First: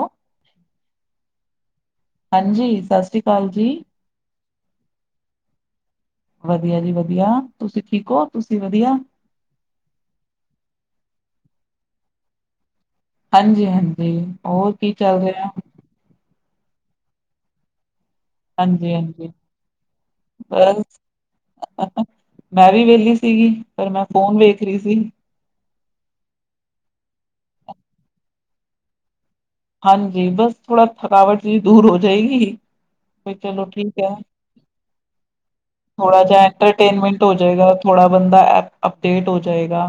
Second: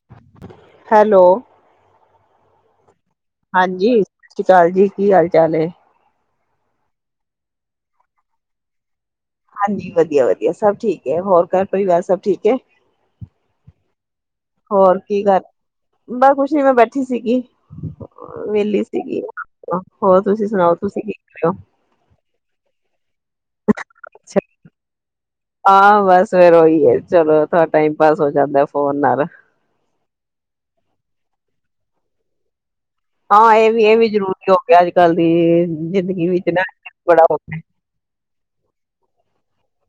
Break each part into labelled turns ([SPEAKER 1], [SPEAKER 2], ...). [SPEAKER 1] Hello
[SPEAKER 2] hello.
[SPEAKER 1] ਹਾਂਜੀ, ਸਤਿ ਸ਼੍ਰੀ ਕਾਲ ਜੀ।
[SPEAKER 2] ਕਾਲ ਜੀ। ਕੀ ਹਾਲ ਚਾਲ ਏ?
[SPEAKER 1] ਵਧੀਆ ਜੀ, ਵਧੀਆ। ਤੁਸੀਂ ਠੀਕ ਹੋ ਤੁਸੀਂ ਵਧੀਆ
[SPEAKER 2] ਹਾਂਜੀ ਵਧੀਆ ਵਧੀਆ, ਸਭ ਠੀਕ ਏ। ਹੋਰ ਘਰ ਪਰਿਵਾਰ ਸਭ ਠੀਕ ਏ
[SPEAKER 1] ਹਾਂਜੀ ਹਾਂਜੀ, ਹੋਰ ਕੀ ਚੱਲ ਰਿਐ
[SPEAKER 2] ਜੀ ਮੈਂ ਬੈਠੀ ਸੀਗੀ। ਵੇਲੀ
[SPEAKER 1] ਹਾਂਜੀ
[SPEAKER 2] ਸੀਗੀ।
[SPEAKER 1] ਹਾਂਜੀ
[SPEAKER 2] ਅ ਹੋਰ, ਤੁਸੀਂ ਸੁਣਾਓ
[SPEAKER 1] ਬਸ
[SPEAKER 2] ਤੁਸੀਂ ਕੀ ਕਰ ਔ
[SPEAKER 1] ਮੈਂ ਵੀ ਵਿਹਲੀ ਸੀਗੀ ਪਰ ਮੈਂ ਫੋਨ ਵੇਖ ਰਹੀ ਸੀ
[SPEAKER 2] ਹਾਂ ਬਸ ਫਿਰ ਉਹੀ ਹੈ ਚਲੋ ਥੋੜਾਟਾਈਮ ਪਾਸ ਹੋ ਜਾਂਦਾ ਫੋਨ ਨਾਲ
[SPEAKER 1] ਹਾਂਜੀ ਬਸ ਥੋੜਾ ਥਕਾਵਟ ਵੀ ਦੂਰ ਹੋ ਜਾਏਗੀ
[SPEAKER 2] ਹਾਂ
[SPEAKER 1] ਚਲੋ
[SPEAKER 2] ਇਹ ਵੀ ਇਹ
[SPEAKER 1] ਠੀਕ
[SPEAKER 2] ਵੀ
[SPEAKER 1] ਹੈ
[SPEAKER 2] ਜ਼ਰੂਰੀ ਹੋ ਗਿਆ, ਅੱਜ ਕੱਲ ਦੀ
[SPEAKER 1] ਥੋੜਾ
[SPEAKER 2] ਜ਼ਿੰਦਗੀ
[SPEAKER 1] ਜਿਹਾ
[SPEAKER 2] ਵਿੱਚ ਨਾ
[SPEAKER 1] ਐੰਟਰਟੇਨਮੈਂਟ
[SPEAKER 2] ਬੜਾ
[SPEAKER 1] ਹੋ
[SPEAKER 2] ਗਿਆ।
[SPEAKER 1] ਜਾਏਗਾ ਥੋੜਾ ਬੰਦਾ ਲੇਟ ਹੋ ਜਾਏਗਾ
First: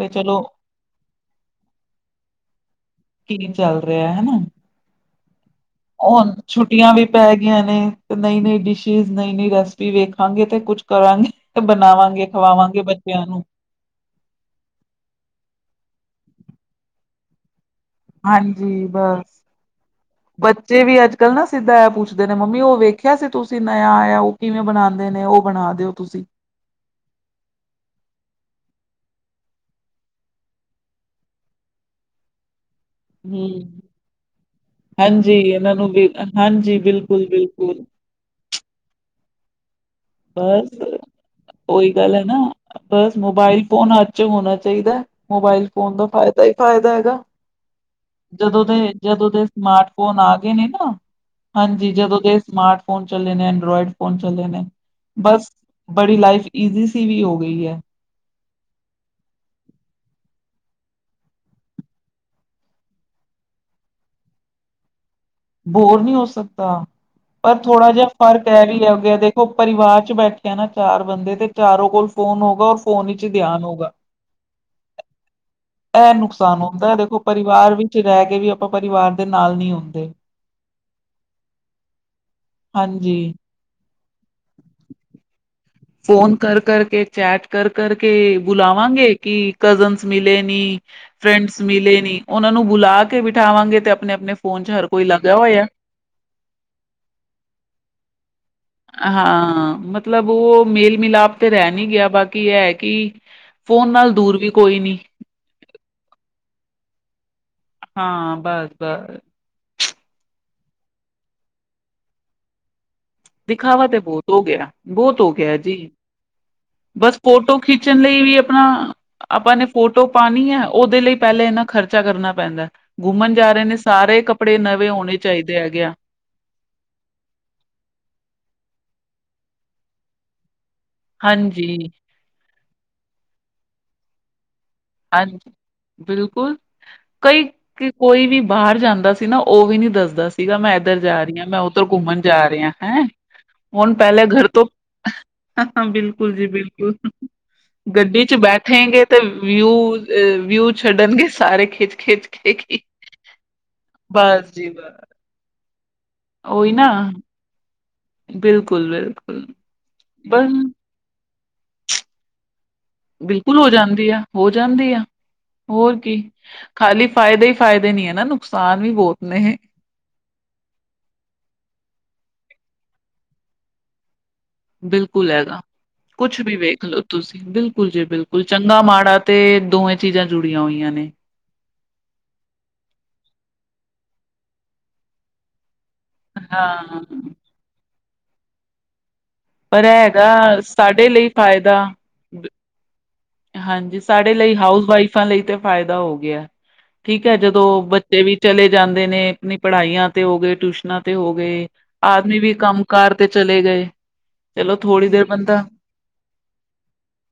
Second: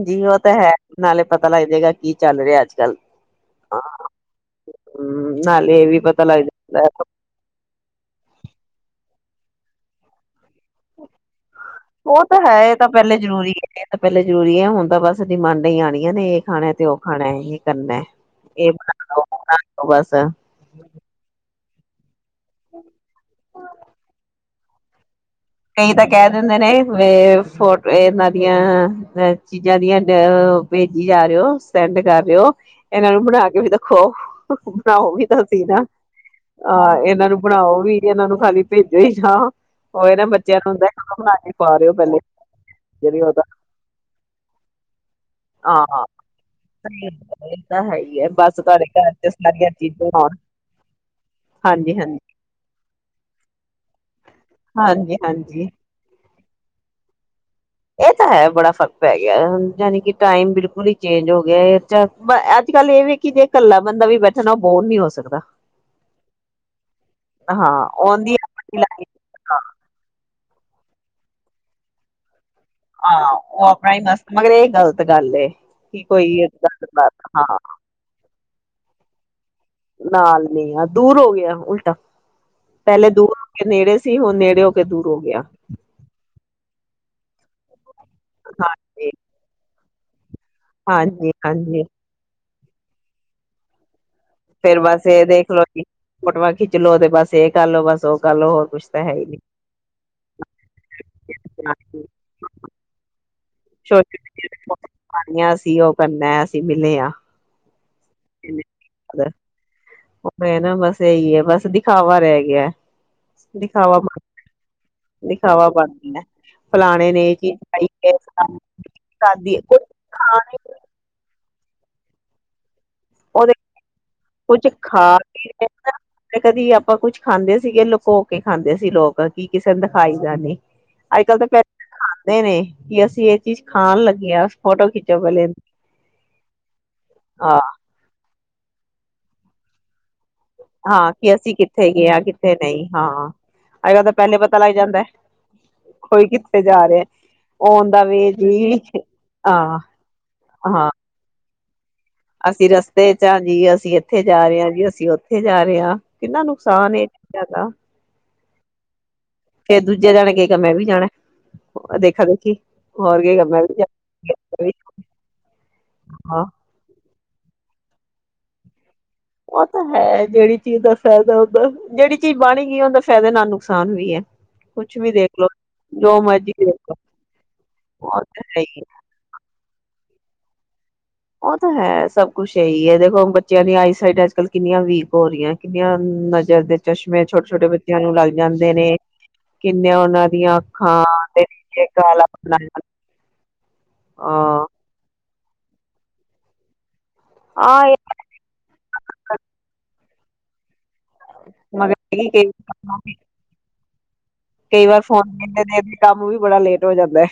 [SPEAKER 1] ਵੀ
[SPEAKER 2] ਉਹ
[SPEAKER 1] ਚਲੋ
[SPEAKER 2] ਤਾਂ ਹੈ ਨਾਲੇ ਪਤਾ ਲੱਗ ਜਾਏਗਾ ਕੀ ਚੱਲ ਰਿਹਾ ਅੱਜ ਕੱਲ
[SPEAKER 1] ਕੀ ਚੱਲ ਰਿਹਾ ਹਨਾ
[SPEAKER 2] ਹੂੰ, ਨਾਲੇ ਇਹ ਵੀ ਪਤਾ
[SPEAKER 1] ਹਣ
[SPEAKER 2] ਲੱਗ ਜਾਂਦਾ
[SPEAKER 1] ਛੁੱਟੀਆਂ ਵੀ ਪੈ ਗਈਆਂ ਨੇ ਤੇ ਨਈ ਨਈ ਡਿਸ਼ਿਿਸ ਨਈ ਨੀ ਰੈਸਪੀ ਵੇਖਾਂਗੇ ਤੇ ਕੁੱਝ ਕਰਾਂਗੇ ਤੇ
[SPEAKER 2] ਉਹ
[SPEAKER 1] ਬਣਾਵਾਂਗੇ
[SPEAKER 2] ਤਾਂ ਹੈ ਇਹ
[SPEAKER 1] ਖਵਾਵਾਂਗੇ
[SPEAKER 2] ਤਾਂ ਪਹਿਲੇ
[SPEAKER 1] ਬੱਚਿਆਂ ਨੂੰ
[SPEAKER 2] ਜਰੂਰੀ ਹੈ ਇਹ ਤਾਂ ਪਹਿਲੇ ਜਰੂਰੀ ਹੈ ਹੁਣ ਤਾਂ ਬਸ ਡਿਮਾਂਡਾਂ ਹੀ ਆਣੀਆਂ ਨੇ ਇਹ ਖਾਣਾ ਤੇ ਉਹ ਖਾਣਾ ਹੈ
[SPEAKER 1] ਹਾਂਜੀ ਬਸ
[SPEAKER 2] ਲੋ ਬਸ
[SPEAKER 1] ਬੱਚੇ ਵੀ ਅੱਜ ਕੱਲ੍ਹ ਨਾ ਸਿੱਧਾ ਪੁੱਛਦੇ ਨੇ ਪੁਛਦੇ ਨੇ ਮੰਮੀ ਉਹ ਵੇਖਿਆ ਸੀ ਤੁਸੀਂ ਨਯ ਆਇਆ ਉਹ ਕਿਵੇਂ ਬਣਾਉਂਦੇ ਨੇ ਉਹ ਬਣਾ ਦਿਓ
[SPEAKER 2] ਕਈ ਤਾਂ
[SPEAKER 1] ਤੁਸੀਂ
[SPEAKER 2] ਕਹਿ ਦਿੰਦੇ ਨੇ ਫੋਟ ਇਹਨਾਂ ਦੀਆਂ ਅ ਚੀਜ਼ਾਂ ਦੀਆਂ ਭੇਜੀ ਜਾ ਰਹੇ ਹੋ ਸੈਂਡ ਕਰ ਰਹੇ ਹੋ ਇਹਨਾਂ ਨੂੰ
[SPEAKER 1] ਹੂੰ
[SPEAKER 2] ਬਣਾ ਕੇ ਵੀ ਦੇਖੋ ਬਣਾਓ ਵੀ
[SPEAKER 1] ਹਾਂਜੀ
[SPEAKER 2] ਤਾਂ ਸੀ
[SPEAKER 1] ਇਹਨਾਂ
[SPEAKER 2] ਨਾ
[SPEAKER 1] ਨੂੰ ਵੀ ਹਾਂਜੀ
[SPEAKER 2] ਅਹ ਇਹਨਾਂ ਨੂੰ
[SPEAKER 1] ਬਿਲਕੁਲ-ਬਿਲਕੁਲ
[SPEAKER 2] ਬਣਾਓ ਵੀ ਇਹਨਾਂ ਨੂੰ ਖਾਲੀ ਭੇਜੋ ਹੀ ਹਾਂ ਰ
[SPEAKER 1] ਬਸ ਉਹੀ ਗੱਲ
[SPEAKER 2] ਪਹਿਲੇ
[SPEAKER 1] ਹੈ ਨਾ ਬਸ
[SPEAKER 2] ਜਿਹੜੀ ਉਹਦਾ
[SPEAKER 1] ਮੋਬਾਇਲ ਫੋਨ ਅੱਜ ਹੋਣਾ ਚਾਹੀਦਾ ਮੋਬਾਈਲ ਫੋਨ
[SPEAKER 2] ਹਾਂ
[SPEAKER 1] ਦਾ ਫ਼ਾਇਦਾ ਹੀ ਫ਼ਾਇਦਾ ਹੈਗਾ
[SPEAKER 2] ਇਹ ਤਾਂ ਹੈ ਹੀ ਹੈ ਬਸ
[SPEAKER 1] ਜਦੋਂ ਦੇ
[SPEAKER 2] ਤੁਹਾਡੇ ਘਰ ਚ
[SPEAKER 1] ਜਦੋਂ ਦੇ
[SPEAKER 2] ਸਾਰੀਆਂ
[SPEAKER 1] ਸਮਾਰਟ
[SPEAKER 2] ਚੀਜ਼ਾਂ
[SPEAKER 1] ਫੋਨ
[SPEAKER 2] ਹੋਣ
[SPEAKER 1] ਆ ਗਏ ਨੇ ਨਾ ਹਾਂਜੀ ਜਦੋਂ ਦੇ ਸਮਾਰਟ ਫੋਨ ਚੱਲੇ ਨੇ ਐਂਡੋਇਡ ਫੋਨ ਚੱਲ ਨੇ
[SPEAKER 2] ਹਾਂਜੀ
[SPEAKER 1] ਬਸ
[SPEAKER 2] ਹਾਂਜੀ
[SPEAKER 1] ਬੜੀ ਲਾਈਫ ਈਜ਼ੀ ਸੀ ਵੀ ਉਹ
[SPEAKER 2] ਇਹ ਤਾਂ ਹੈ ਬੜਾ ਫ਼ਰਕ ਪੈ ਗਿਆ ਜਾਣੀ ਕਿ ਟਾਈਮ ਬਿਲਕੁਲ ਹੀ ਚੇਂਜ ਹੋ ਗਿਆ ਅੱਜ ਕੱਲ੍ਹ ਇਹ ਵੀ ਕਿ ਜੇ ਇਕੱਲਾ ਬੰਦਾ ਵੀ ਬੈਠਣਾ ਉਹ ਬੋਰ ਨੀ ਹੋ ਸਕਦਾ
[SPEAKER 1] ਬੋਰ ਨਹੀਂੀ ਹੋ ਸਕਦਾ ਪਰ
[SPEAKER 2] ਹਾਂ
[SPEAKER 1] ਥੋੜਾ ਜਿਹਾ
[SPEAKER 2] ਉਹਦੀ
[SPEAKER 1] ਫ਼ਰਕ ਹੈ
[SPEAKER 2] ਆਪਣੀ
[SPEAKER 1] ਵੀ ਹੈ ਗਿਆ
[SPEAKER 2] ਲਾਈਫ
[SPEAKER 1] ਦੇਖੋ ਪਰਿਵਾਰ ਚ ਬੈਠੇ ਕਹਿਣਾ ਚਾਰ ਬੰਦੇ ਤੇ ਚਾਰੋ ਕੋਲ ਫੋਨ ਹੋ ਰ ਫੋਨ ਵਿੱਚ
[SPEAKER 2] ਹਾਂ
[SPEAKER 1] ਧਿਆਨ
[SPEAKER 2] ਉਹ
[SPEAKER 1] ਹੋਗਾ
[SPEAKER 2] ਆਪਣਾ ਹੀ ਮਸਤ ਮਗਰ ਇਹ ਗ਼ਲਤ ਗੱਲ ਏ ਕਿ
[SPEAKER 1] ਇਹ
[SPEAKER 2] ਕੋਈ
[SPEAKER 1] ਨੁਕਸਾਨ ਹੁੰਦਾ
[SPEAKER 2] ਏਦਾਂ,
[SPEAKER 1] ਦੇਖੋ
[SPEAKER 2] ਹਾਂ
[SPEAKER 1] ਪਰਿਵਾਰ ਵਿੱਚ ਰਹਿ ਕੇ ਵੀ ਆਪਾਂ ਪਰਿਵਾਰ ਦੇ ਨਾਲ ਨਹੀਂ ਆੁੰਂਦੇ
[SPEAKER 2] ਨਹੀਂ ਦੂਰ ਹੋ ਗਿਆ ਉਲਟਾ ਪਹਿਲੇ
[SPEAKER 1] ਹਾਂਜੀ
[SPEAKER 2] ਦੂਰ ਹੋ ਕੇ ਨਹੀਂ ਨੇੜੇ ਸੀ ਹੋ ਨੇੜੇ ਹੋ ਕੇ ਦੂਰ ਹੋ ਗਿਆ
[SPEAKER 1] ਫੋਨ ਕਰ ਕਰਕੇ ਚੈਟ ਕਰ ਕਰਕੇ
[SPEAKER 2] ਹਾਂਜੀ
[SPEAKER 1] ਬੁਲਾਵਾਂਗੇ ਕਿ ਕਜ਼ਨਸ ਮਿਲੇ ਵੀ
[SPEAKER 2] ਹਾਂਜੀ
[SPEAKER 1] ਫਰੈਂਡਸ
[SPEAKER 2] ਹਾਂਜੀ
[SPEAKER 1] ਮਿਲੇ ਨਹੀਂ। ਉਹਨਾਂ ਨੂੰ ਬੁਲਾ ਕੇ ਬਿਠਾਵਾਂਗੇ ਤੇ ਆਪਣੇ ਆਪਣੇ ਫੋਨ ਚ
[SPEAKER 2] ਫੇਰ
[SPEAKER 1] ਹਰ ਕੋਈ
[SPEAKER 2] ਬਸ ਇਹ
[SPEAKER 1] ਲੱਗਾ ਹੋਇਆ
[SPEAKER 2] ਦੇਖਲੋ ਕਿ, ਫੋਟੋਆਂ ਖਿੱਚ ਲੋੋ, ਤੇ ਬਸ ਇਹ ਕਰਲੋ ਬਸ ਉਹ ਕਰਲੋ ਹੋਰ ਕੁਛ ਤਾਂ ਹੈ ਹੀ
[SPEAKER 1] ਹਾਂ, ਮਤਲਬ ਉਹ ਮੇਲ ਮਿਲਾਪ ਤੇ ਰਹਿ ਨਹੀਂੀ
[SPEAKER 2] ਨੀ
[SPEAKER 1] ਗਿਆ ਬਾਕੀ ਹੈ ਕਿ [inaudible] ਦੂਰ ਵੀ ਕੋਈ ਨੀ
[SPEAKER 2] ਛੋਟੀਆਂ [inaudible] ਸੀ ਉਹ ਕਰਨਾ ਮਿਲੇ ਹਾਂ।
[SPEAKER 1] ਹਾਂ ਬੱਸ ਬੱਸ।
[SPEAKER 2] ਔ ਭੈਣ ਅ ਬਸ ਇਹੀ ਹੈ ਬਸ ਦਿਖਾਵਾ ਰਹਿ ਗਿਆ।
[SPEAKER 1] ਦਿਖਾਵਾ ਤੇ ਬਹੁਤ ਹੋ ਗਿਆ ਬਹੁਤ ਹੋ ਗਿਆ
[SPEAKER 2] ਦਿਖਾਵਾ
[SPEAKER 1] ਜੀ।
[SPEAKER 2] ਬਣ ਗਿਆ ਫਲਾਣੇ
[SPEAKER 1] ਬਸ
[SPEAKER 2] ਨੇ ਇਹ ਚੀਜ਼
[SPEAKER 1] ਫੋਟੋ
[SPEAKER 2] ਪਾਈ
[SPEAKER 1] ਖਿੱਚਣ ਲਈ ਅਪਣਾ, ਆਪਾਂ
[SPEAKER 2] ਖਾਦੀ
[SPEAKER 1] ਨੇ
[SPEAKER 2] ਕੁਛ
[SPEAKER 1] ਫੋਟੋ ਪਾਣੀ
[SPEAKER 2] ਖਾਣੇ
[SPEAKER 1] ਹੈ, ਉਹਦੇ ਲਈ ਪਹਿਲੇ ਇਹਨਾਂ ਖ਼ਰਚਾ ਕਰਨਾ ਪੈਂਦਾ। ਘੁੰਮਣ ਜਾ
[SPEAKER 2] ਉਹਦੇ
[SPEAKER 1] ਰਹੇ ਨੇ ਸਾਰੇ ਕੱਪੜੇ
[SPEAKER 2] ਕੁੱਝ
[SPEAKER 1] ਨਵੇਂ ਹੋਣੇ
[SPEAKER 2] ਖਾ
[SPEAKER 1] ਚਾਹੀਦੇ ਹੈਗੇ ਆ
[SPEAKER 2] ਕਦੀ ਆਪਾਂ ਕੁਛ ਖਾਂਦੇ ਸੀਗੇ ਲੋਕੋ ਕੇ ਕੀ ਖਾਂਦੇ ਸੀ ਲੋਕ, ਕੀ ਕਿਸੇ ਨੂੰ ਦਿਖਾਈ ਦਾ ਨਹੀ ਅੱਜ ਕੱਲ ਤਾਂ [inaudible]
[SPEAKER 1] ਹਾਂਜੀ
[SPEAKER 2] ਦਿਖਾਂਦੇ ਨੇ ਕੀ ਅਸੀਂ ਇਹ ਚੀਜ਼ ਖਾਣ ਲਗੇ ਆ
[SPEAKER 1] ਹਾਂਜੀ। ਬਿਲਕੁਲ, ਕਈ
[SPEAKER 2] ਹਾਂ
[SPEAKER 1] ਕੋਈ ਵੀ ਬਾਹਰ ਜਾਂਦਾ ਸੀ ਨਾ, ਉਹ ਵੀ ਨੀ ਦੱਸਦਾ ਸੀ ਸੀਗਾ ਮੈਂ ਇੱਧਰ ਜਾ
[SPEAKER 2] ਕਿ
[SPEAKER 1] ਰਹੀ ਹਾਂ,
[SPEAKER 2] ਅਸੀਂ
[SPEAKER 1] ਮੈਂ ਉੱਧਰ
[SPEAKER 2] ਕਿੱਥੇ ਗਏ
[SPEAKER 1] ਘੁੰਮਣ
[SPEAKER 2] ਹਾਂ
[SPEAKER 1] ਜਾ
[SPEAKER 2] ਕਿੱਥੇ
[SPEAKER 1] ਰਿਹੀ ਹਾ।
[SPEAKER 2] ਨਹੀਂ
[SPEAKER 1] ਹੈਂ,
[SPEAKER 2] ਹਾਂ
[SPEAKER 1] ਹੁਣ
[SPEAKER 2] ਅੱਜ ਕੱਲ ਤਾਂ
[SPEAKER 1] ਪਹਿਲੇ ਘਰ
[SPEAKER 2] ਪਤਾ
[SPEAKER 1] ਤੋਂ
[SPEAKER 2] ਲੱਗ ਜਾਂਦਾ
[SPEAKER 1] ਹ ਹ ਹ,
[SPEAKER 2] ਕੋਈ
[SPEAKER 1] ਬਿਲਕੁਲ ਜੀ
[SPEAKER 2] ਕਿੱਥੇ ਜਾ
[SPEAKER 1] ਬਿਲਕੁਲ।
[SPEAKER 2] ਰਿਹਾ ਆਉਣ ਦਾ
[SPEAKER 1] ਗੱਡੀ
[SPEAKER 2] ਵੇ
[SPEAKER 1] ਚ
[SPEAKER 2] ਜੀ
[SPEAKER 1] ਬੈਠੇਗੇ ਤੇ
[SPEAKER 2] ਹਾਂ
[SPEAKER 1] ਵਿਊ ਵਿਊ
[SPEAKER 2] ਹਾਂ
[SPEAKER 1] ਛਡਣਗੇ ਸਾਰੇ ਖਿਚ
[SPEAKER 2] ਅਸੀਂ ਰਸਤੇ ਚ ਹਾਂ ਜੀ, ਅਸੀਂ ਇੱਥੇ ਜਾ ਰਹੇ ਹਾਂ ਜੀ, ਅਸੀਂ ਉੱਥੇ ਜਾ ਰਹੇ ਹਾਂ। ਕਿੰਨਾ
[SPEAKER 1] ਉਹੀ ਨਾ,
[SPEAKER 2] ਨੁਕਸਾਨ ਹੈ ਇਹ ਚੀਜ਼ਾਂ ਦਾ।
[SPEAKER 1] ਬਿਲਕੁਲ ਬਿਲ
[SPEAKER 2] ਹੋਰਾਂ ਦੇਖਾ ਦੇਖੀ ਹੋਰ ਕਹੇਗਾ
[SPEAKER 1] ਬਿਲਕੁਲ
[SPEAKER 2] ਮੈਂ
[SPEAKER 1] ਹੋ
[SPEAKER 2] ਵੀ
[SPEAKER 1] ਜਾਂਦੀ ਆ, ਹੋ
[SPEAKER 2] ਜਾਣਾ
[SPEAKER 1] ਜਾਂਦੀ ਆ। ਹੋਰ ਕੀ।
[SPEAKER 2] ਹਾਂ
[SPEAKER 1] ਖਾਲੀ ਫਾਇਦੇ ਹੀ ਫਾਇਦੇ ਨਹੀ ਹੈ ਨਾ, ਨੁਕਸਾਨ ਵੀ ਬਹੁਤ ਆ।
[SPEAKER 2] ਉਹ ਤਾਂ ਹੈ। ਜਿਹੜੀ ਚੀਜ਼ ਦਾ ਫਾਇਦਾ ਉਹਦਾ, ਜਿਹੜੀ ਚੀਜ਼ ਬਨ ਹੀ ਗਈ ਹੈ ਉਹਦਾ ਫਾਇਦੇ ਨਾਲ ਨੁਕਸਾਨ ਵੀ ਹੈ। ਕੁਛ ਵੀ
[SPEAKER 1] ਬਿਲਕੁਲ
[SPEAKER 2] ਦੇਖਲੋ
[SPEAKER 1] ਹੈਗਾ।
[SPEAKER 2] ਜੋ
[SPEAKER 1] ਕੁਛ
[SPEAKER 2] ਮਰਜੀ
[SPEAKER 1] ਵੀ ਵੇਖ
[SPEAKER 2] ਦੇਖਲੋ
[SPEAKER 1] ਲੋ ਤੁਸੀਂ। ਬਿਲਕੁਲ ਜੀ
[SPEAKER 2] ਉਹ ਤਾਂ
[SPEAKER 1] ਬਿਲਕੁਲ।
[SPEAKER 2] ਹੈ ਹੀ
[SPEAKER 1] ਚੰਗਾ ਮਾੜਾ ਤੇ ਦੋਵੇਂ ਚੀਜ਼ਾਂ ਜੁੜੀਆਂ ਹੋਈਆਂ ਨੇ
[SPEAKER 2] ਉਹ ਤਾਂ ਹੈ ਸਭ ਕੁੱਛ ਇਹੀ ਹੈ ਦੇਖੋੁਣ ਬੱਚਿਆਂ ਦੀ ਆਈ ਸਾਈਡ ਅੱਜ ਕੱਲ ਕਿੰਨੀਆਂ ਵੀਕ ਹੋ ਰਹੀਆਂ ਕਿੰਨੀਆਂ ਨਜ਼ਰ ਦੇ
[SPEAKER 1] ਹਾਂ,
[SPEAKER 2] ਚਸ਼ਮੇ ਛੋਟੇ ਛੋਟੇ ਬੱਚੇ ਨੂੰ ਲੱਗ ਜਾਂਦੇ ਨੇ
[SPEAKER 1] ਪਰ
[SPEAKER 2] ਕਿੰਨੀਆਂ
[SPEAKER 1] ਇਹ
[SPEAKER 2] ਉਹਨਾਂ ਦੀਆਂ
[SPEAKER 1] ਹੈਗਾ
[SPEAKER 2] ਅੱਖਾਂ
[SPEAKER 1] ਸਾਡੇ ਲਈ
[SPEAKER 2] ਤੇ
[SPEAKER 1] ਫਾਇਦਾ
[SPEAKER 2] ਕਾਲਾ ਬਣਾ
[SPEAKER 1] ਹਾਂਜੀ ਸਾਡੇ ਲਈ ਹਾਊਸ ਵਾਈਫਾਂ ਲਈ ਤੇ ਫ਼ਾਇਦਾ ਹੋ ਗਿਆ ਠੀਕ ਹੈ ਜਦੋਂ
[SPEAKER 2] ਹਾਂ ਇਹ
[SPEAKER 1] ਬੱਚੇ ਵੀ ਚਲੇ ਜਾਂਦੇ ਨੇ ਆਪਣੀ ਪੜ੍ਹਾਈਆਂ ਤੇ ਹੋ ਗਏ ਟਊਸ਼ਨ ਤੇ ਹੋ ਗਏ
[SPEAKER 2] ਮਗਰ ਕਈ
[SPEAKER 1] ਆਦਮੀ ਵੀ ਕੰਮ ਕਾਰ ਤੇ ਚਲੇ ਗਏ ਚਲੋ
[SPEAKER 2] ਕਈ ਵਾਰ
[SPEAKER 1] ਥੋੜ੍ਹੀ
[SPEAKER 2] ਫੋਨ
[SPEAKER 1] ਦੇਰ ਬੰਦਾ
[SPEAKER 2] ਦੇਖਦੇ ਦੇਖਦੇ ਕੰਮ ਵੀ ਬੜਾ ਲੇਟ ਹੋ ਜਾਂਦਾ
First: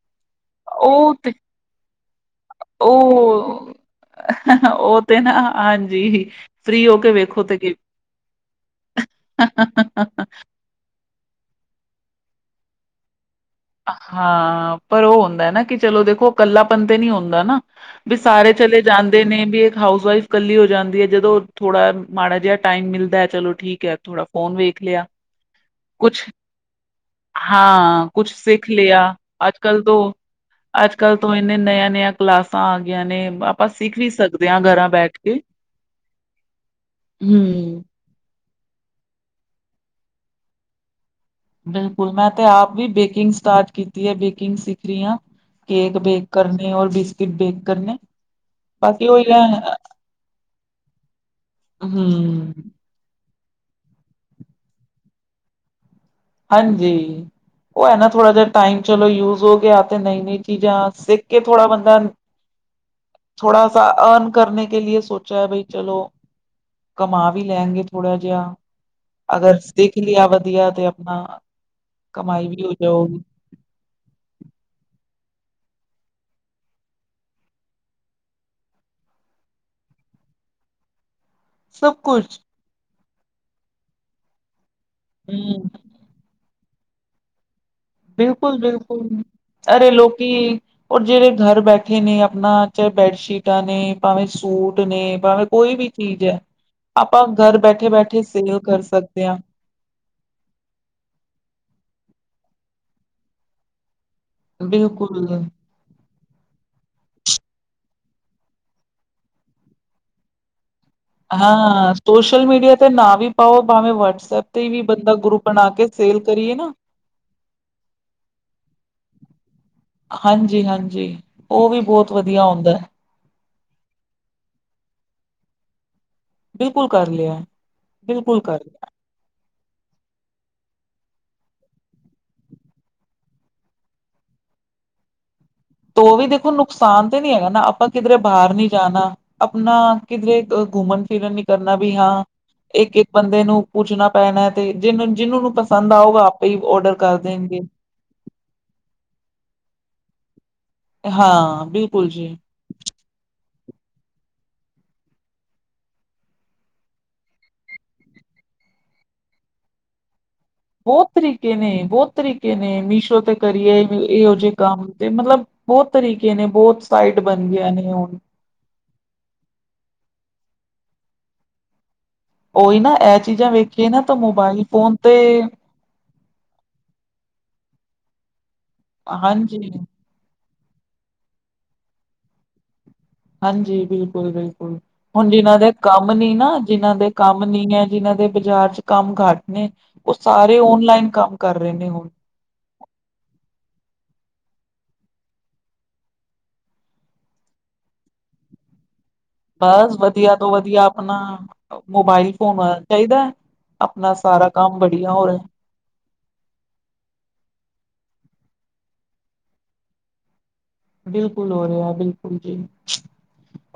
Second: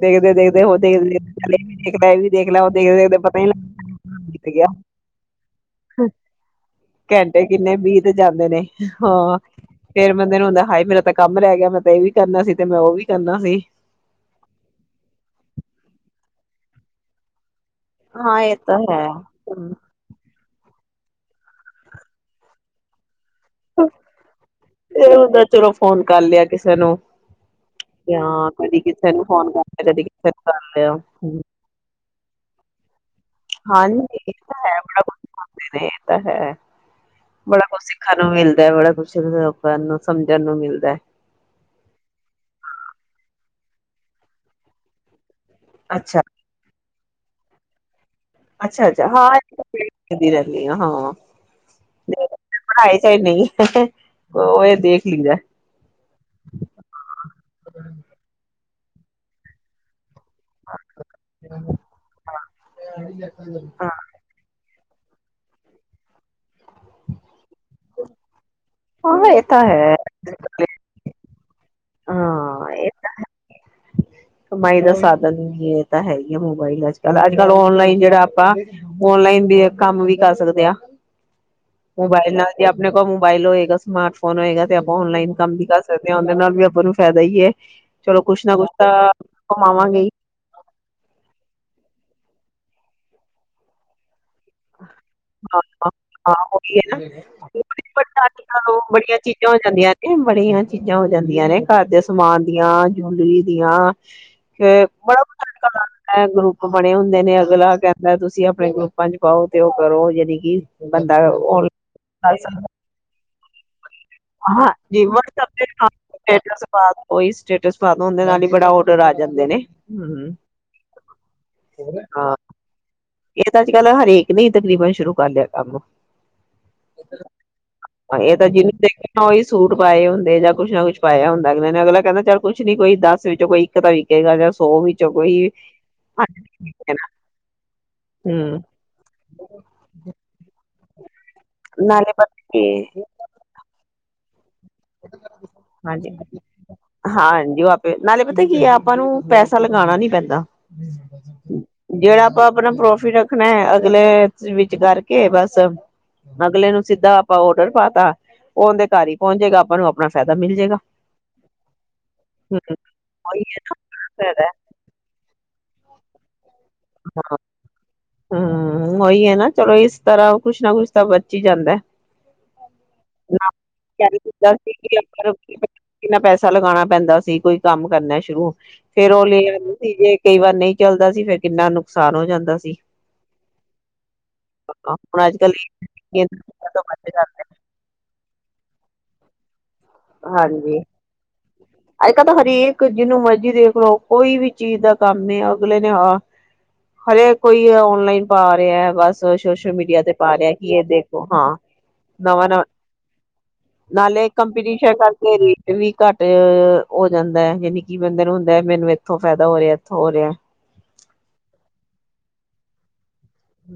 [SPEAKER 2] ਦੇਖਦੇ ਦੇਖਦੇ ਦੇਖਦੇਖ ਵੀ
[SPEAKER 1] ਉਹ
[SPEAKER 2] ਦੇਖ
[SPEAKER 1] ਤੇ
[SPEAKER 2] ਲੈ ਇਹ ਵੀ ਦੇਖ ਲੈ ਦੇਖਦੇਖਦੇ ਪਤਾ
[SPEAKER 1] ਉਹ
[SPEAKER 2] ਲੱਗਦਾ
[SPEAKER 1] ਉਹ ਤੇ ਨਾ ਹਾਂਜੀ ਫ੍ਰਰੀ ਹੋ ਕੇ ਵੇਖੋ
[SPEAKER 2] ਘੰਟੇ
[SPEAKER 1] ਤੇ ਕੀ
[SPEAKER 2] ਕਿੰਨੇ ਵੀਹ ਤੇ ਜਾਂਦੇ ਨੇ ਹਾਂ ਫੇਰ ਬੰਦੇ ਨੂੰ ਹੁੰਦਾ ਹਾਏ ਮੇਰਾ ਤੱਕ ਕੰਮ ਰਹਿ ਗਿਆ ਮੈਂ ਤੇ ਇਹ ਵੀ ਕਰਨਾ ਸੀ ਤੇ ਮੈਂ ਉਹ ਵੀ ਕਰਨਾ ਸੀ
[SPEAKER 1] ਹਾਂ ਪਰ ਉਹ ਹੁੰਦਾ ਨਾ ਕਿ ਚਲੋ ਦੇਖੋ ਕੱਲਾਪਨ ਤੇ ਨੀ ਹੁੰਦਾ ਨਾ ਵੀ
[SPEAKER 2] ਹਾਂ
[SPEAKER 1] ਸਾਰੇ
[SPEAKER 2] ਇਹ ਤਾਂ
[SPEAKER 1] ਚਲੇ
[SPEAKER 2] ਹੈ
[SPEAKER 1] ਜਾਂਦੇ ਨੇ ਵੀ
[SPEAKER 2] ਹਮ,
[SPEAKER 1] ਇੱਕ ਹਾਊਸ ਵਾਈਫ ਇਕੱਲੀ ਹੋ ਜਾਂਦੀ ਹੈ ਜਦੋਂ ਥੋੜਾ ਮਾੜਾ ਜਿਹਾ ਟਾਈਮ ਮਿਲਦਾ ਚਲੋ ਠੀਕ ਹੈ ਥੋੜਾ ਫੋਨ ਵੇਖ ਲਿਆ
[SPEAKER 2] ਇਹ ਹੁੰਦਾ ਚਲੋ ਫੋਨ ਕਰ
[SPEAKER 1] ਕੁਛ
[SPEAKER 2] ਲਿਆ ਕਿਸੇ ਨੂੰ
[SPEAKER 1] ਹਾਂ ਕੁਛ
[SPEAKER 2] ਜਾਂ
[SPEAKER 1] ਸਿੱਖ
[SPEAKER 2] ਕਦੀ
[SPEAKER 1] ਲਿਆ
[SPEAKER 2] ਕਿਸੇ ਨੂੰ ਫੋਨ
[SPEAKER 1] ਅੱਜ
[SPEAKER 2] ਕਰ
[SPEAKER 1] ਕੱਲ
[SPEAKER 2] ਲਿਆ
[SPEAKER 1] ਤੋਂ
[SPEAKER 2] ਕਦੀ ਕਿਸੇ ਨੂੰ ਕਰ ਲਿਆ
[SPEAKER 1] ਅੱਜ ਕੱਲ ਤੋਂ
[SPEAKER 2] ਹਮ,
[SPEAKER 1] ਇੰਨੇ ਨਯ ਨਯ ਕਲਾਸਾਂ ਆ ਗਈਆਂ ਨੇ ਆਪਾਂ
[SPEAKER 2] ਹਾਂਜੀ
[SPEAKER 1] ਸਿੱਖ ਵੀ
[SPEAKER 2] ਇਹ
[SPEAKER 1] ਸਕਦੇ
[SPEAKER 2] ਤਾਂ
[SPEAKER 1] ਹਾਂ
[SPEAKER 2] ਹੈ
[SPEAKER 1] ਘਰਾਂ
[SPEAKER 2] ਬੜਾ
[SPEAKER 1] ਬੈਠ
[SPEAKER 2] ਕੁਛ
[SPEAKER 1] ਕੇ
[SPEAKER 2] ਸਖਦੇ ਨੇ ਇਹ ਤਾਂ ਹੈ ਬੜਾ ਕੁਛ
[SPEAKER 1] ਹੂੰ
[SPEAKER 2] ਸਿੱਖਣ ਨੂੰ ਮਿਲਦਾ ਬੜਾ ਕੁਛ ਲੋਕਾਂ ਨੂੰ ਸਮਝਣ ਨੂੰ ਮਿਲਦਾ
[SPEAKER 1] ਬਿਲਕੁਲ ਮੈਂ ਤੇ ਆਪ ਵੀ ਬੇਕਿੰਗ ਸਟਾਰਟ ਕੀਤੀ ਹੈ ਬੇਕਿੰਗ ਸਿੱਖ ਰਹੀ ਹਾਂ ਕੇਕ
[SPEAKER 2] ਅੱਛਾ
[SPEAKER 1] ਬੇਕ ਕਰਨੇ ਰ ਬਿਸ ਕੀ ਬੇਕ ਕਰਨੇ
[SPEAKER 2] ਅੱਛਾ ਅੱਛਾ
[SPEAKER 1] ਬਾਕੀ ਉਹੀ
[SPEAKER 2] ਹਾਂ
[SPEAKER 1] ਹੈ
[SPEAKER 2] ਰਹਿੰਦੀ ਆ ਹਾਂ
[SPEAKER 1] ਹੂੰ
[SPEAKER 2] ਪੜ੍ਹਾਏ ਚੇ ਨਹੀਂ ਉਹ ਇਹ ਦੇਖ ਲਦਾਾ
[SPEAKER 1] ਹਾਂਜੀ ਉਹ ਹੈ ਨਾ ਥੋੜਾ ਜਹਾ ਟਾਈਮ ਚਲੋ ਯੂਜ ਹੋ ਕੇ ਆ ਤੇ ਨਹੀਂ ਨਹੀਂ ਚੀਜ਼ਾਂ ਸਿੱਖ ਕੇ ਥੋੜਾ ਬੰਦਾ ਥੋੜਾ ਅਰਨ ਕਰਨੇ ਕੇ ਲੀਏ ਸੋਚਾ ਹੈ ਬਾਈ ਚਲੋ ਕਮਾ ਵੀ ਲੈਗੇ ਥੋੜਾ ਜਿਹਾ
[SPEAKER 2] ਹਾਂ ਇਹ ਤਾਂ ਹੈ
[SPEAKER 1] ਹਾਂ ਕਮਾਈ ਵੀ
[SPEAKER 2] ਹਾਂ
[SPEAKER 1] ਹੋ
[SPEAKER 2] ਇਹ
[SPEAKER 1] ਜਾਊਗੀ
[SPEAKER 2] ਪ ਇਹ ਤਾਂ ਹੈ ਹੀ ਆ ਮੋਬਾਈਲ ਅੱਜ ਕੱਲ ਅੱਜ ਕੱਲ ਓਨਲਾਈਨ ਜਿਹੜਾ ਆਪਾਂ ਓਨਲਾਈਨ ਵੀ ਕੰਮ ਵੀ ਕਰ ਸਕਦੇ ਆ
[SPEAKER 1] ਸਭ
[SPEAKER 2] ਮੋਬਾਇਲ
[SPEAKER 1] ਕੁਛ
[SPEAKER 2] ਨਾਲ ਦੀ ਆਪਣੇ ਅਪਣਾ ਮੋਬਾਇਲ ਹੋਏਗਾ, ਸਮਾਰਟਫੋਨ ਹੋਏਗਾ ਤੇ ਆਪ ਔਨਲਾਈਨ ਕੰਮ
[SPEAKER 1] ਹੂੰ
[SPEAKER 2] ਵੀ ਕਰ ਸਕਦੇ ਹਾਂ, ਉਹਦੇ ਨਾਲ ਵੀ ਉਹਨੂੰ ਫਾਇਦਾ ਹੀ ਏ।
[SPEAKER 1] ਬਿਲਕੁਲ, ਬਿਲਕੁਲ ਅਰੇ
[SPEAKER 2] ਕਮਾਵਾਂਗੇ ਹੀ
[SPEAKER 1] ਲੋਕੀ ਉਹ ਜਿਹੜੇ ਘਰ ਬੈਠੇ ਨੇ ਆਪਣਾ ਚਾਹੇ ਬੈਡਸ਼ੀਟਾਂ ਨੇ ਭਾਵੇਂ ਸੂਟ ਨੇ ਭਾਵੇਂ ਕੋਈ ਵੀ ਚੀਜ਼
[SPEAKER 2] ਹਾਂ
[SPEAKER 1] ਹੈ
[SPEAKER 2] ਉਹੀ ਹੈ ਨਾ
[SPEAKER 1] ਆਪਾਂ ਘਰ ਬੈਠੇ ਬੈਠੇ ਸੇਲ
[SPEAKER 2] ਹੋਰ
[SPEAKER 1] ਕਰ
[SPEAKER 2] ਬੜੀਆਂ
[SPEAKER 1] ਸਕਦੇ ਹਾਂ
[SPEAKER 2] ਚੀਜ਼ਾਂ ਹੋ ਜਾਂਦੀਆਂ ਨੇ, ਬੜੀਆਂ ਚੀਜ਼ਾਂ ਹੋ ਜਾਂਦੀਆਂ ਨੇ, ਘਰ ਦੇ ਸਮਾਨ ਦੀਆਂ ਹੋਲੀ ਦੀਆਂ ਫਿਰ ਬੜਾ
[SPEAKER 1] ਬਿਲਕੁਲ
[SPEAKER 2] ਕੁਛ ਗਰੁੱਪ ਬਣੇ ਹੁੰਦੇ ਨੇ। ਅਗਲਾ ਕਹਿੰਦਾ, ਤੁਸੀਂ ਆਪਣੇ ਗਰੁੱਪਾਂ ਚ ਖਾਉ ਤੇ ਉਹ ਕਰੋ ਯਾਨੀ ਕਿ ਬੰਦਾ ਔਨਲਾਈਨ
[SPEAKER 1] ਹਾਂ, ਸੋਸ਼ਲ
[SPEAKER 2] ਕਰ
[SPEAKER 1] ਮੀਡੀਆ ਤੇ ਨਾ ਵੀ ਪਾਉ ਭਵੇੇ
[SPEAKER 2] ਹਾਂਜੀ ਵੱਟਸਅੱਪ ਤੇ
[SPEAKER 1] ਕਰੀਏ ਨਾ
[SPEAKER 2] ਕੋਈ ਸਟੇਟਸ ਪਾ ਦਿਉ, ਉਹ ਦੇ ਨਾਲ ਬੜੇ ਆਰਡਰ ਆ ਜਾਂਦੇ ਨੇ।
[SPEAKER 1] ਹਾਂਜੀ ਹਾਂਜੀ ਉਹ ਵੀ ਬਹੁਤ ਵਧੀਆ ਹੁੰਦਾ ਹੈ।
[SPEAKER 2] ਇਹ ਤਾਂ ਅੱਜ ਕੱਲ ਹਰੇਕ ਨੇ ਹੀ ਤਕਰੀਬਨ ਸ਼ੁਰੂ ਕਰ ਲਿਆ ਕੰਮ।
[SPEAKER 1] ਬਿਲਕੁਲ ਕਰ ਲਿਆ,
[SPEAKER 2] ਹਾਂ ਇਹ
[SPEAKER 1] ਬਿਲਕੁਲ
[SPEAKER 2] ਤਾਂ
[SPEAKER 1] ਕਰ
[SPEAKER 2] ਜਿਹਨੂੰ
[SPEAKER 1] ਲਿਆ।
[SPEAKER 2] ਦੇਖਣਾ ਉਹੀ ਸੂਟ ਪਾਏ ਹੁੰਦੇ ਜਾਂ ਕੁਛ ਨਾ ਕੁਛ ਪਾਇਆ ਹੁੰਦਾ ਅਗਲੇ ਨੇ, ਅਗਲਾ ਕਹਿੰਦਾ ਚੱਲ ਕੁਛ ਨੀ ਕੋਈ ਦਸ ਵਿੱਚੋਂ ਕੋਈ ਇੱਕ ਤਾਂ ਵਿਕੇਗਾ ਜਾਂ ਸੌ ਵਿੱਚੋਂ ਕੋਈ
[SPEAKER 1] ਤੇ ਉਹ ਵੀ
[SPEAKER 2] ਹਟ
[SPEAKER 1] ਦੇਖੋ ਨੁਕਸਾਨ ਤਾਂ ਨੀ ਹੈਗਾ ਨਾ। ਕਿਧਰੇ ਬਾਹਰ
[SPEAKER 2] ਹੂੰ
[SPEAKER 1] ਨੀ ਜਾਣਾ ਆਪਣਾ ਕਿਧਰੇ [unintelligible] ਫਿਕਰ ਨੀ ਕਰਨਾ ਵੀ
[SPEAKER 2] ਨਾਲੇ
[SPEAKER 1] ਹਾਂ,
[SPEAKER 2] ਪਤਾ
[SPEAKER 1] ਇੱਕ
[SPEAKER 2] ਕੀ
[SPEAKER 1] ਇੱਕ ਬੰਦੇ ਨੂੰ ਪੁੱਛਣਾ। [unintelligible] ਜਿਹਨੂੰ ਨੂੰ ਪਸੰਦ
[SPEAKER 2] ਹਾਂਜੀ,
[SPEAKER 1] ਆਊਗਾ ਆਪੇ ਹੀ ਔਡਰ ਕਰ ਦੇਣਗੇ
[SPEAKER 2] ਹਾਂਜੀ ਉਹ ਆਪੇ ਨਾਲੇ ਪਤਾ ਕੀ ਹੈ, ਆਪਾਂ ਨੂੰ ਪੈਸਾ ਲਗਾਉਣਾ ਨੀ ਪੈਂਦਾ। [unintelligible] ਹੈਨਾ
[SPEAKER 1] ਹਾਂ ਬਿਲਕੁਲ
[SPEAKER 2] ਜਿਹੜਾ
[SPEAKER 1] ਜੀ
[SPEAKER 2] ਆਪਾਂ ਆਪਣਾ ਪ੍ਰੋਫਿਟ ਰੱਖਣਾ ਹੈ ਅਗਲੇ ਵਿੱਚ ਕਰਕੇ ਬਸ ਅਗਲੇ ਨੂੰ ਸਿੱਧਾ ਆਪਾਂ ਔਡਰ ਪਾ ਤਾ ਉਹਦੇ ਘਰ ਹੀ ਪਹੁੰਚੇਗਾ। ਉਹਨਾਂ ਨੂੰ ਆਪਣਾ ਫਾਇਦਾ ਮਿਲ ਜਾਏਗਾ
[SPEAKER 1] ਬਹੁਤ ਤਰੀਕੇ ਨੇ, ਬਹੁਤ ਤਰੀਕੇ ਨੇ, ਮੀਸ਼ੋ ਤੇ
[SPEAKER 2] ਉਹੀ ਹੈ
[SPEAKER 1] ਕਰੀਏ,
[SPEAKER 2] ਨਾ
[SPEAKER 1] ਇਹੋ
[SPEAKER 2] ਫਾਇਦਾ
[SPEAKER 1] ਜਿਹੇ ਕੰਮ ਤੇ ਮਤਲਬ ਬਹੁਤ ਤਰੀਕੇ ਨੇ ਬਹੁਤ ਸਾਈਟ
[SPEAKER 2] ਹਾਂ,
[SPEAKER 1] ਬਣ ਗਈਆਂ ਨੇ ਹੁਣ
[SPEAKER 2] ਹੂੰ, ਉਹੀ ਹੈ ਨਾ ਚਲੋ ਇਸ ਤਰ੍ਹਾਂ ਕੁਛ ਨਾ ਕੁਛ ਤਾਂ ਬਚ ਹੀ ਜਾਂਦਾ।
[SPEAKER 1] ਉਹੀ ਨਾ ਇਹ ਚੀਜ਼ਾਂ
[SPEAKER 2] ਨਾ
[SPEAKER 1] ਵੇਖੀਏ ਨਾ ਤਾਂ
[SPEAKER 2] ਕਹਿ ਦਿੱਤਾ
[SPEAKER 1] ਮੋਬਾਇਲ
[SPEAKER 2] ਸੀ
[SPEAKER 1] ਫੋਨ
[SPEAKER 2] ਕਿ ਆਪਾਂ
[SPEAKER 1] ਤੇ
[SPEAKER 2] ਕਿੰਨਾ ਪੈਸਾ ਲਗਾਉਣਾ ਪੈਂਦਾ ਸੀ, ਕੋਈ ਕੰਮ ਕਰਨਾ ਸ਼ੁਰੂ। ਫੇਰ ਉਹ ਲੈ
[SPEAKER 1] ਹਾਂਜੀ
[SPEAKER 2] ਆਦੇ ਸੀ ਜੇ ਕਈ ਵਾਰ ਨਹੀਂ ਚੱਲਦਾ ਸੀ ਫੇਿਰ ਕਿੰਨਾ ਨੁਕਸਾਨ ਹੋ ਜਾਂਦਾ ਸੀ।
[SPEAKER 1] ਹਾਂਜੀ ਬਿਲਕੁਲ ਬਿਲਕੁਲ ਹੁਣ
[SPEAKER 2] ਅੱਜ ਕੱਲ
[SPEAKER 1] ਜਿਨਾਂ ਦੇ ਕੰਮ
[SPEAKER 2] ਹਾਂਜੀ
[SPEAKER 1] ਨੀ ਨਾ ਜਿਹਨਾਂ
[SPEAKER 2] ਅੱਜ
[SPEAKER 1] ਦੇ ਕੰਮ ਨੀ ਹੈ ਜਿਹਨਾਂ ਦੇ ਬਾਜ਼ਾਰ ਚ ਕੰਮ ਘੱਟ ਨੇ ਉਹ ਸਾਰੇ
[SPEAKER 2] ਹਾਂਜੀ
[SPEAKER 1] ਓਨਲਾਈਨ ਕੰਮ ਕਰ ਰਹੇ ਨੇ ਹੁਣ
[SPEAKER 2] ਅੱਜ- ਕੱਲ ਤਾਂ ਹਰੇਕ ਜਿਹਨੂੰ ਮਰਜ਼ੀ ਦੇਖ ਲਓ ਕੋਈ ਵੀ ਚੀਜ਼ ਦਾ ਕੰਮ ਅਗਲੇ ਨੇ ਹਰੇਕ ਕੋਈ ਔਨਲਾਈਨ ਪਾ ਰਿਹਾ ਹੈ ਬਸ ਸੋਸ਼ਲ
[SPEAKER 1] ਬਸ
[SPEAKER 2] ਮੀਡੀਆ ਤੇ
[SPEAKER 1] ਵਧੀਆ
[SPEAKER 2] ਪਾ
[SPEAKER 1] ਤੋਂ
[SPEAKER 2] ਰਿਹਾ ਕਿ ਇਹ
[SPEAKER 1] ਵਧੀਆ ਆਪਣਾ
[SPEAKER 2] ਦੇਖੋ ਹਾਂ
[SPEAKER 1] ਮੋਬਾਇਲ
[SPEAKER 2] ਨਵਾਂ
[SPEAKER 1] ਫੋਨ
[SPEAKER 2] ਨਵਾਂ
[SPEAKER 1] ਚਾਹੀਦਾ ਆਪਣਾ
[SPEAKER 2] ਨਾਲੇ
[SPEAKER 1] ਸਾਰਾ ਕੰਮ
[SPEAKER 2] ਕੰਪੀਟੀਸ਼ਨ
[SPEAKER 1] ਬੜੀਆ ਹੋ
[SPEAKER 2] ਕਰਕੇ
[SPEAKER 1] ਰਿਹਾ
[SPEAKER 2] ਰੇਟ ਵੀ ਘੱਟ ਹੋ ਜਾਂਦਾ ਹੈ ਯਾਨੀ ਕਿ ਬੰਦੇ ਨੂੰ ਲੈ ਮੈਨੂੰ ਇੱਥੋਂ ਫਾਇਦਾ ਹੋ ਰਿਹਾ ਇੱਥੋਂ ਹੋ ਰਿਹਾ
[SPEAKER 1] ਬਿਲਕੁਲ ਹੋ ਰਿਹਾ ਬਿਲਕੁਲ ਜੀ।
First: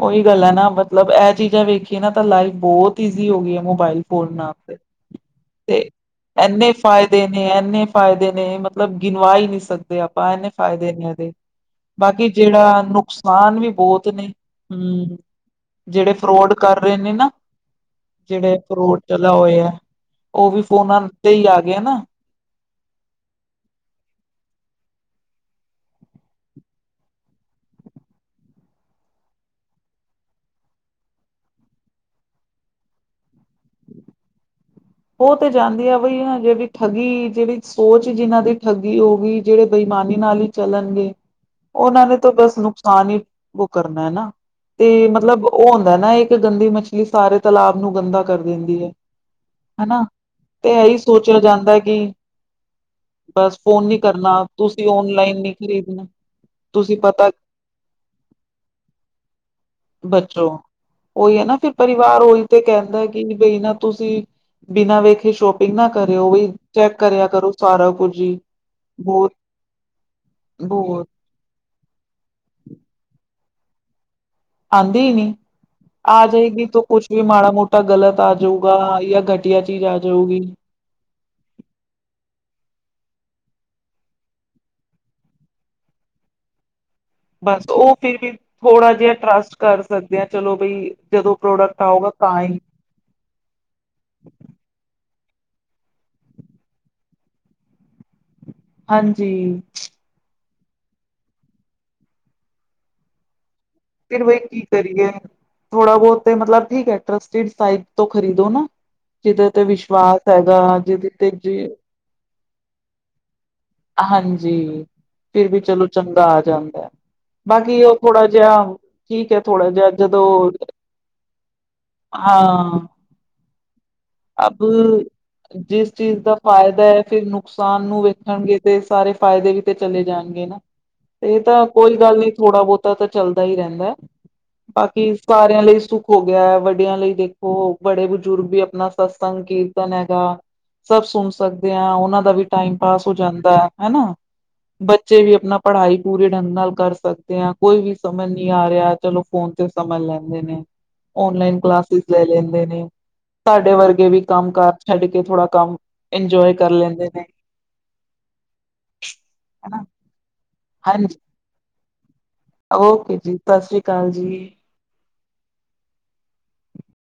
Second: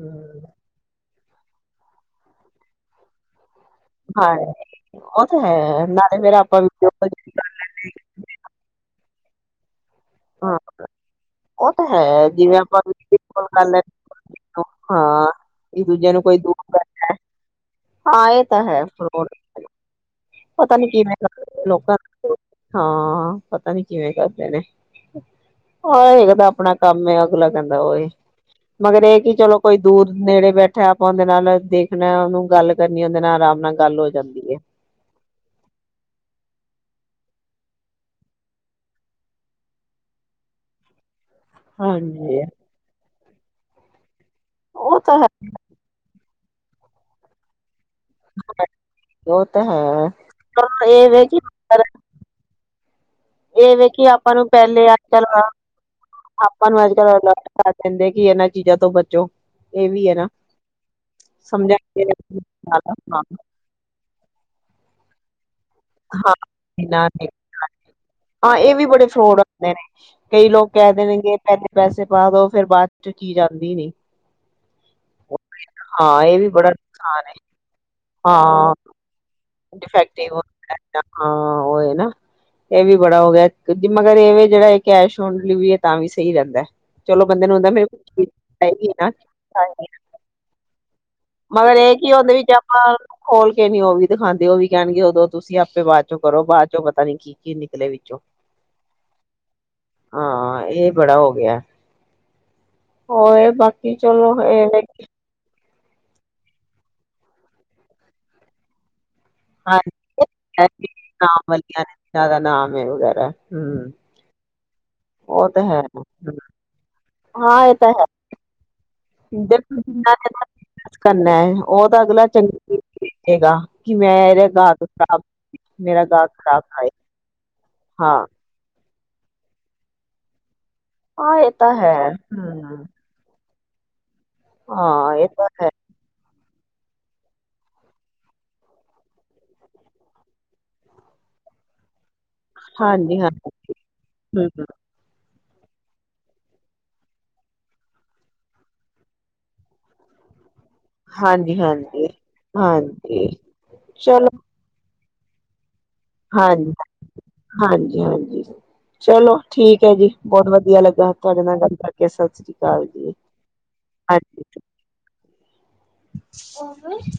[SPEAKER 1] ਉਹੀ ਗੱਲ ਹੈ ਨਾ ਮਤਲਬ ਇਹ ਚੀਜ਼ਾਂ ਵੇਖੀਏ ਨਾ ਤਾਂ ਲਾਈਫ ਬਹੁਤ ਈਜ਼ੀ ਹੋ ਗਈ ਹੈ, ਹੁਣ। ਮੋਬਾਈਲ
[SPEAKER 2] ਹਾਂ
[SPEAKER 1] ਫੋਨਾਂ
[SPEAKER 2] ਉਹ ਤਾਂ ਹੈ
[SPEAKER 1] ਤੇ
[SPEAKER 2] ਨਾਲੇ ਫੇਰ ਆਪਾਂ
[SPEAKER 1] ਐਨੇ ਫਾਇਦੇ ਨੇ ਐਨੇ ਫਾਇਦੇ ਨੇ ਮਤਲਬ ਗਿਣਵਾ ਹੀ ਨਹੀਂ ਸ ਸ ਦੇ ਆਪਾਂ ਇਹਨੇ
[SPEAKER 2] ਹਾਂ
[SPEAKER 1] ਫਾਇਦੇ ਨੇ ਉਹਦੇ
[SPEAKER 2] ਉਹ ਤਾਂ
[SPEAKER 1] ਬਾਕੀ
[SPEAKER 2] ਹੈ ਜਿਵੇਂ
[SPEAKER 1] ਜਿਹੜਾ
[SPEAKER 2] ਆਪਾਂ ਵੀਡੀਓ
[SPEAKER 1] ਨੁਕਸਾਨ ਵੀ
[SPEAKER 2] ਕਰ ਲੈਂਦੇ
[SPEAKER 1] ਬਹੁਤ ਨੇ ਹੂੰ
[SPEAKER 2] ਹਾਂ ਇੱਕ
[SPEAKER 1] ਜਿਹੜੇ
[SPEAKER 2] ਦੂਜੇ ਨੂੰ ਕੋਈ
[SPEAKER 1] ਫਰੋਡ
[SPEAKER 2] ਦੂਰ
[SPEAKER 1] ਕਰ ਰਹੇ ਨੇ ਨਾ
[SPEAKER 2] ਹਾਂ ਇਹ
[SPEAKER 1] ਜਿਹੜੇ
[SPEAKER 2] ਤਾਂ ਹੈ
[SPEAKER 1] ਫਰੋਡ ਚਲਾ ਹੋਇਆ। ਉਹ ਵੀ
[SPEAKER 2] ਪਤਾ ਨੀ
[SPEAKER 1] ਫੋਨਾਂ
[SPEAKER 2] ਕਿਵੇਂ
[SPEAKER 1] ਤੇ ਹੀ ਆ
[SPEAKER 2] ਕਰਦੇ
[SPEAKER 1] ਗਿਆ
[SPEAKER 2] ਲੋਕਾਂ
[SPEAKER 1] ਨਾ
[SPEAKER 2] ਹਾਂ ਪਤਾ ਨੀ ਕਿਵੇਂ ਕਰਦੇ ਨੇ ਹਰੇਕ ਦਾ ਆਪਣਾ ਕੰਮ ਅਗਲਾ ਕਹਿੰਦਾ ਉਹ ਇਹ ਮਗਰ ਇਹ ਕਿ ਚਲੋ ਕੋਈ ਦੂਰ ਨੇੜੇ ਬੈਠਾ ਆਪਾਂ ਉਹਦੇ ਨਾਲ ਦੇਖਣਾ ਉਹਨੂੰ ਗੱਲ ਕਰਨੀ ਉਹਦੇ ਨਾਲ ਆਰਾਮ ਨਾਲ ਗੱਲ ਹੋ ਜਾਂਦੀ ਹੈ।
[SPEAKER 1] ਉਹ ਤੇ ਜਾਂਦੀ ਆ ਬਈ ਜਿਹੜੀ ਠੱਗੀ ਜਿਹੜੀ ਸੋਚ ਜਿਨਾਂ ਦੀ ਠੱਗੀ ਹੋ ਗਈ ਜਿਹੜੇ ਬੇਈਮਾਨੀ ਨਾਲ ਹੀ ਚੱਲਣਗੇ ਉਹਨਾਂ ਨੇ ਤਾਂ
[SPEAKER 2] ਹਾਂਜੀ।
[SPEAKER 1] ਬਸ ਨੁਕਸਾਨ ਹੀ ਉਹ ਕਰਨਾ ਹੈ ਨਾ ਤੇ
[SPEAKER 2] ਉਹ ਤਾਂ ਹੈ
[SPEAKER 1] ਮਤਲਬ ਉਹ ਹੁੰਦਾ ਨਾ ਇੱਕ ਕਿ ਗੰਦੀ ਮਛਲੀ ਸਾਰੇ ਤਲਾਬ ਨੂੰ ਗੰਦਾ ਕਰ ਦਿੰਦੀ ਹੈ।
[SPEAKER 2] ਉਹ ਤਾਂ
[SPEAKER 1] ਹਨਾ
[SPEAKER 2] ਹੈ ਪਰ
[SPEAKER 1] ਤੇ ਇਹੀ
[SPEAKER 2] ਇਹ ਵੇ ਕਿ
[SPEAKER 1] ਸੋਚਿਆ ਜਾਂਦਾ ਕਿ ਬਸ
[SPEAKER 2] ਇਹ
[SPEAKER 1] ਫੋਨ ਨੀ
[SPEAKER 2] ਵੇਖ ਆਪਾਂ
[SPEAKER 1] ਕਰਨਾ
[SPEAKER 2] ਨੂੰ ਪਹਿਲੇ
[SPEAKER 1] ਤੁਸੀਂ
[SPEAKER 2] ਅੱਜ- ਕੱਲ
[SPEAKER 1] ਓਨਲਾਈਨ ਨਹੀਂ ਖਰੀਦਣਾ
[SPEAKER 2] ਆਪਾਂ ਨੂੰ ਅੱਜ
[SPEAKER 1] ਤੁਸੀਂ
[SPEAKER 2] ਕੱਲ
[SPEAKER 1] ਪਤਾ
[SPEAKER 2] ਅਲਰਟ ਕਰ ਦਿੰਦੇ ਕਿ ਇਹਨਾਂ ਚੀਜ਼ਾਂ ਤੋਂ ਬਚੋ। ਇਹ ਵੀ ਹੈ ਨਾ
[SPEAKER 1] ਬੱਚੋ ਉਹੀ ਹੈ ਨਾ ਫਿਰ
[SPEAKER 2] ਸਮਝਾਂਗੇ
[SPEAKER 1] ਪਰਿਵਾਰ ਉਹੀ ਤੇ ਕਹਿੰਦਾ
[SPEAKER 2] ਹਾਂ
[SPEAKER 1] ਕਿ ਬਈ ਨਾ ਤੁਸੀਂ ਬਿਨਾਂ ਵੇਖੇ ਸ਼ੋਪਿੰਗ ਨਾ ਕਰਿਓ ਬਈ ਚੈੱਕ
[SPEAKER 2] ਹਾਂ,
[SPEAKER 1] ਕਰਿਆ ਕਰੋ ਸਾਰਾ ਕੁਝ ਹੀ
[SPEAKER 2] ਹਾਂ ਇਹ ਵੀ ਬੜੇ
[SPEAKER 1] ਬਹੁਤ
[SPEAKER 2] ਫਰੋਡ ਹੁੰਦੇ ਨੇ ਕਈ ਲੋਕ ਕਹਿ
[SPEAKER 1] ਬਹੁਤ
[SPEAKER 2] ਦੇਣਗੇ ਪਹਿਲੇ ਪੈਸੇ ਪਾ ਦੋ ਫਿਰ ਬਾਅਦ ਚ ਕੀ ਜਾਂਦੀ ਨੀ
[SPEAKER 1] ਆਂਦੀ ਹੀ ਨਹੀਂ
[SPEAKER 2] ਹਾਂ
[SPEAKER 1] ਆ
[SPEAKER 2] ਇਹ ਵੀ
[SPEAKER 1] ਜਾਏਗੀ
[SPEAKER 2] ਬੜਾ
[SPEAKER 1] ਤੋਂ ਕੁਛ ਵੀ
[SPEAKER 2] ਨੁਕਸਾਨ ਹੈ
[SPEAKER 1] ਮਾੜਾ ਮੋਟਾ ਗਲਤ ਆ ਜਾਊਗਾ ਜਾਂ ਗ
[SPEAKER 2] ਡਫੈਕਟਿਵ ਹਾਂ ਉਹ ਏ ਨਾ ਇਹ ਵੀ ਬੜਾ ਹੋ ਗਿਆ ਕਿਉਂਕਿ ਮਗਰ ਇਹ ਵੀ ਜਿਹੜਾ ਕੈਸ਼ ਔਨ ਡਿਲੀਵਰੀ ਹੈ ਤਾਂ ਵੀ ਸਹੀ ਰਹਿੰਦਾ। ਚਲੋ ਬੰਦੇ ਨੂੰ
[SPEAKER 1] ਬਸ
[SPEAKER 2] ਹੁੰਦਾ ਮੇਰੇ
[SPEAKER 1] ਉਹ ਫਿਰ
[SPEAKER 2] ਕੋਲ ਚੀਜ਼
[SPEAKER 1] ਵੀ
[SPEAKER 2] ਆਏਗੀ
[SPEAKER 1] ਥੋੜਾ
[SPEAKER 2] ਨਾ
[SPEAKER 1] ਜਿਹਾ ਟਰਸਟ ਕਰ ਸਕਦੇ ਆ ਚਲੋ ਬਈ ਜਦੋਂ
[SPEAKER 2] ਮਗਰ
[SPEAKER 1] ਪ੍ਰੋਡਕਟ
[SPEAKER 2] ਇਹ
[SPEAKER 1] ਆਊਗਾ
[SPEAKER 2] ਕੀ ਹੁੰਦੇ
[SPEAKER 1] ਤਾਂ
[SPEAKER 2] ਵਿੱਚ
[SPEAKER 1] ਹੀ
[SPEAKER 2] ਆਪਾਂ ਖੋਲ ਕੇ ਨੀ ਉਹ ਵੀ ਦਿਖਾਂਦੇ ਉਹ ਵੀ ਕਹਿਣਗੇ ਉਦੋਂ ਤੁਸੀਂ ਆਪੇ ਬਾਅਦ ਚੋਂ ਕਰੋ ਬਾਅਦ ਚੋਂ ਪਤਾ ਨੀ ਕੀ-ਕੀ ਨਿਕਲੇ ਵਿੱਚੋਂ
[SPEAKER 1] ਹਾਂਜੀ
[SPEAKER 2] ਹਾਂ ਇਹ ਬੜਾ ਹੋ ਗਿਆ, ਹੋ ਇਹ ਬਾਕੀ ਕੀ
[SPEAKER 1] ਫਿਰ
[SPEAKER 2] ਚਲੋ
[SPEAKER 1] ਬਈ
[SPEAKER 2] [unintelligible]
[SPEAKER 1] ਕੀ ਕਰੀਏ ਥੋੜਾ ਬਹੁਤ ਤੇ ਮਤਲਬ ਠੀਕ ਹੈ ਟਰਸਟਿਡ ਸਾਈਟ ਤੋਂ ਖਰੀਦੋ ਨਾ ਜਿਹਦੇ ਤੇ ਵਿਸ਼ਵਾਸ ਹੈਗਾ
[SPEAKER 2] ਹਾਂਜੀ
[SPEAKER 1] ਜਿਹਦੇ ਤੇ
[SPEAKER 2] ਨਾਮ
[SPEAKER 1] ਜੀ
[SPEAKER 2] ਵਾਲੀਆਂ ਨੇ ਜਿਆਦਾ [unintelligible]
[SPEAKER 1] ਹਾਂਜੀ ਫਿਰ
[SPEAKER 2] ਉਹ
[SPEAKER 1] ਵੀ
[SPEAKER 2] ਤਾਂ ਹੈ
[SPEAKER 1] ਚਲੋ ਚੰਗਾ ਆ ਜਾਂਦਾ। ਹੈ।
[SPEAKER 2] ਹਾਂ ਇਹ
[SPEAKER 1] ਬਾਕੀ
[SPEAKER 2] ਤਾਂ
[SPEAKER 1] ਉਹ
[SPEAKER 2] ਹੈ
[SPEAKER 1] ਥੋੜਾ ਜਿਹਾ ਠੀਕ ਹੈ ਥੋੜਾ ਜਿਹਾ ਜਦੋਂ
[SPEAKER 2] [inaudible] ਕਰਨਾ ਉਹ ਤਾਂ ਅਗਲਾ ਚੰਗੀਂ
[SPEAKER 1] ਹਾਂ
[SPEAKER 2] ਰੇਗਾ
[SPEAKER 1] ਅਬ ਜਿਸ
[SPEAKER 2] ਮੇਰਾ
[SPEAKER 1] ਚੀਜ਼
[SPEAKER 2] ਗਾਹਕ
[SPEAKER 1] ਦਾ
[SPEAKER 2] ਖ਼ਰਾਬ
[SPEAKER 1] ਫਾਇਦਾ
[SPEAKER 2] ਆਏ
[SPEAKER 1] ਹੈ ਤੇ ਨੁਕਸਾਨ ਨੂੰ
[SPEAKER 2] ਹਾਂ
[SPEAKER 1] ਵੇਖਾਗੇਂ ਤੇ ਸਾਰੇ ਫਾਇਦੇ ਵੀ ਤੇ ਚਲੇ ਜਾਣਗੇ ਨਾ
[SPEAKER 2] ਹਾਂ
[SPEAKER 1] ਇਹ ਤਾਂ
[SPEAKER 2] ਹੈ
[SPEAKER 1] ਕੋਈ ਗੱਲ ਨਹੀਂ ਥੋੜਾ
[SPEAKER 2] ਹਮ
[SPEAKER 1] ਬਹੁਤਾ ਤਾਂ ਚੱਲਦਾ ਸਹੀ ਰਹਿੰਦਾ ਬਾਕੀ
[SPEAKER 2] ਹਾਂ ਇਹ ਤਾਂ
[SPEAKER 1] ਸਾਰਿਆਂ
[SPEAKER 2] ਹੈ
[SPEAKER 1] ਲਈ ਸੁੱਖ ਹੋ ਗਿਆ ਹੈ ਵੱਡ ਵਡਿਆਂ ਲਈ ਦੇਖੋ ਬੜੇ ਬਜ਼ੁਰਗ ਵੀ ਆਪਣਾ ਸਤਸੰਗ ਕੀਰਤਨ ਹੈਗਾ, ਸਭ ਸੁਣ ਸਕਦੇ ਹਾਂ ਉਹਨਾਂ ਦਾ ਦਾ ਵੀ ਟਾਈਮ ਪਾਸ ਹੋ
[SPEAKER 2] ਹਾਂਜੀ ਹਾਂਜੀ
[SPEAKER 1] ਜਾਂਦਾ ਹੈਨਾ,
[SPEAKER 2] ਹਮ ਹਮ,
[SPEAKER 1] ਬੱਚੇ ਵੀ ਆਪਣਾ ਪੜ੍ਹਾਈ ਪੂਰੇ ਢੰਗ ਨਾਲ ਕਰ ਸਕਦੇ ਹਾਂ ਕੋਈ ਵੀ ਸਮਝ ਨਹੀਂ ਆ ਰਿਹਾ ਚਲੋ ਫੋਨ ਤੇ ਸਮਝ ਲੈਂਦੇ ਨੇ। ਓਨਲਾਈਨ
[SPEAKER 2] ਹਾਂਜੀ
[SPEAKER 1] ਕਲਾਸਿਸ
[SPEAKER 2] ਹਾਂਜੀ
[SPEAKER 1] ਲੈ ਲੈਂਦੇ ਨੇ,
[SPEAKER 2] ਹਾਂਜੀ
[SPEAKER 1] ਸਾਡੇ ਵਰਗੇ ਅੱਗੇ ਵੀ
[SPEAKER 2] ਚਲੋ
[SPEAKER 1] ਕੰਮ ਕਾਰ ਛੱਡ ਕੇ ਥੋੜਾ ਕੰਮ ਇੰਜੋਏ ਕਰ
[SPEAKER 2] ਹਾਂਜੀ,
[SPEAKER 1] ਲੈਂਦੇ ਨੇ
[SPEAKER 2] ਹਾਂਜੀ-ਹਾਂਜੀ ਚਲੋ
[SPEAKER 1] ਹਨਾ
[SPEAKER 2] ਠੀਕ ਹੈ ਜੀ ਬਹੁਤ ਵਧੀਆ ਵਧੀਆ ਲੱਗਾ
[SPEAKER 1] ਹਾਂਜੀ
[SPEAKER 2] ਤੁਹਾਡੇ ਨਾਲ ਗੱਲ ਅਗੇ ਸਬ
[SPEAKER 1] ਓਕੇ ਜੀ, ਸਤਿ ਸ੍ਰੀ ਅਕਾਲ ਜੀ
[SPEAKER 2] [inaudible]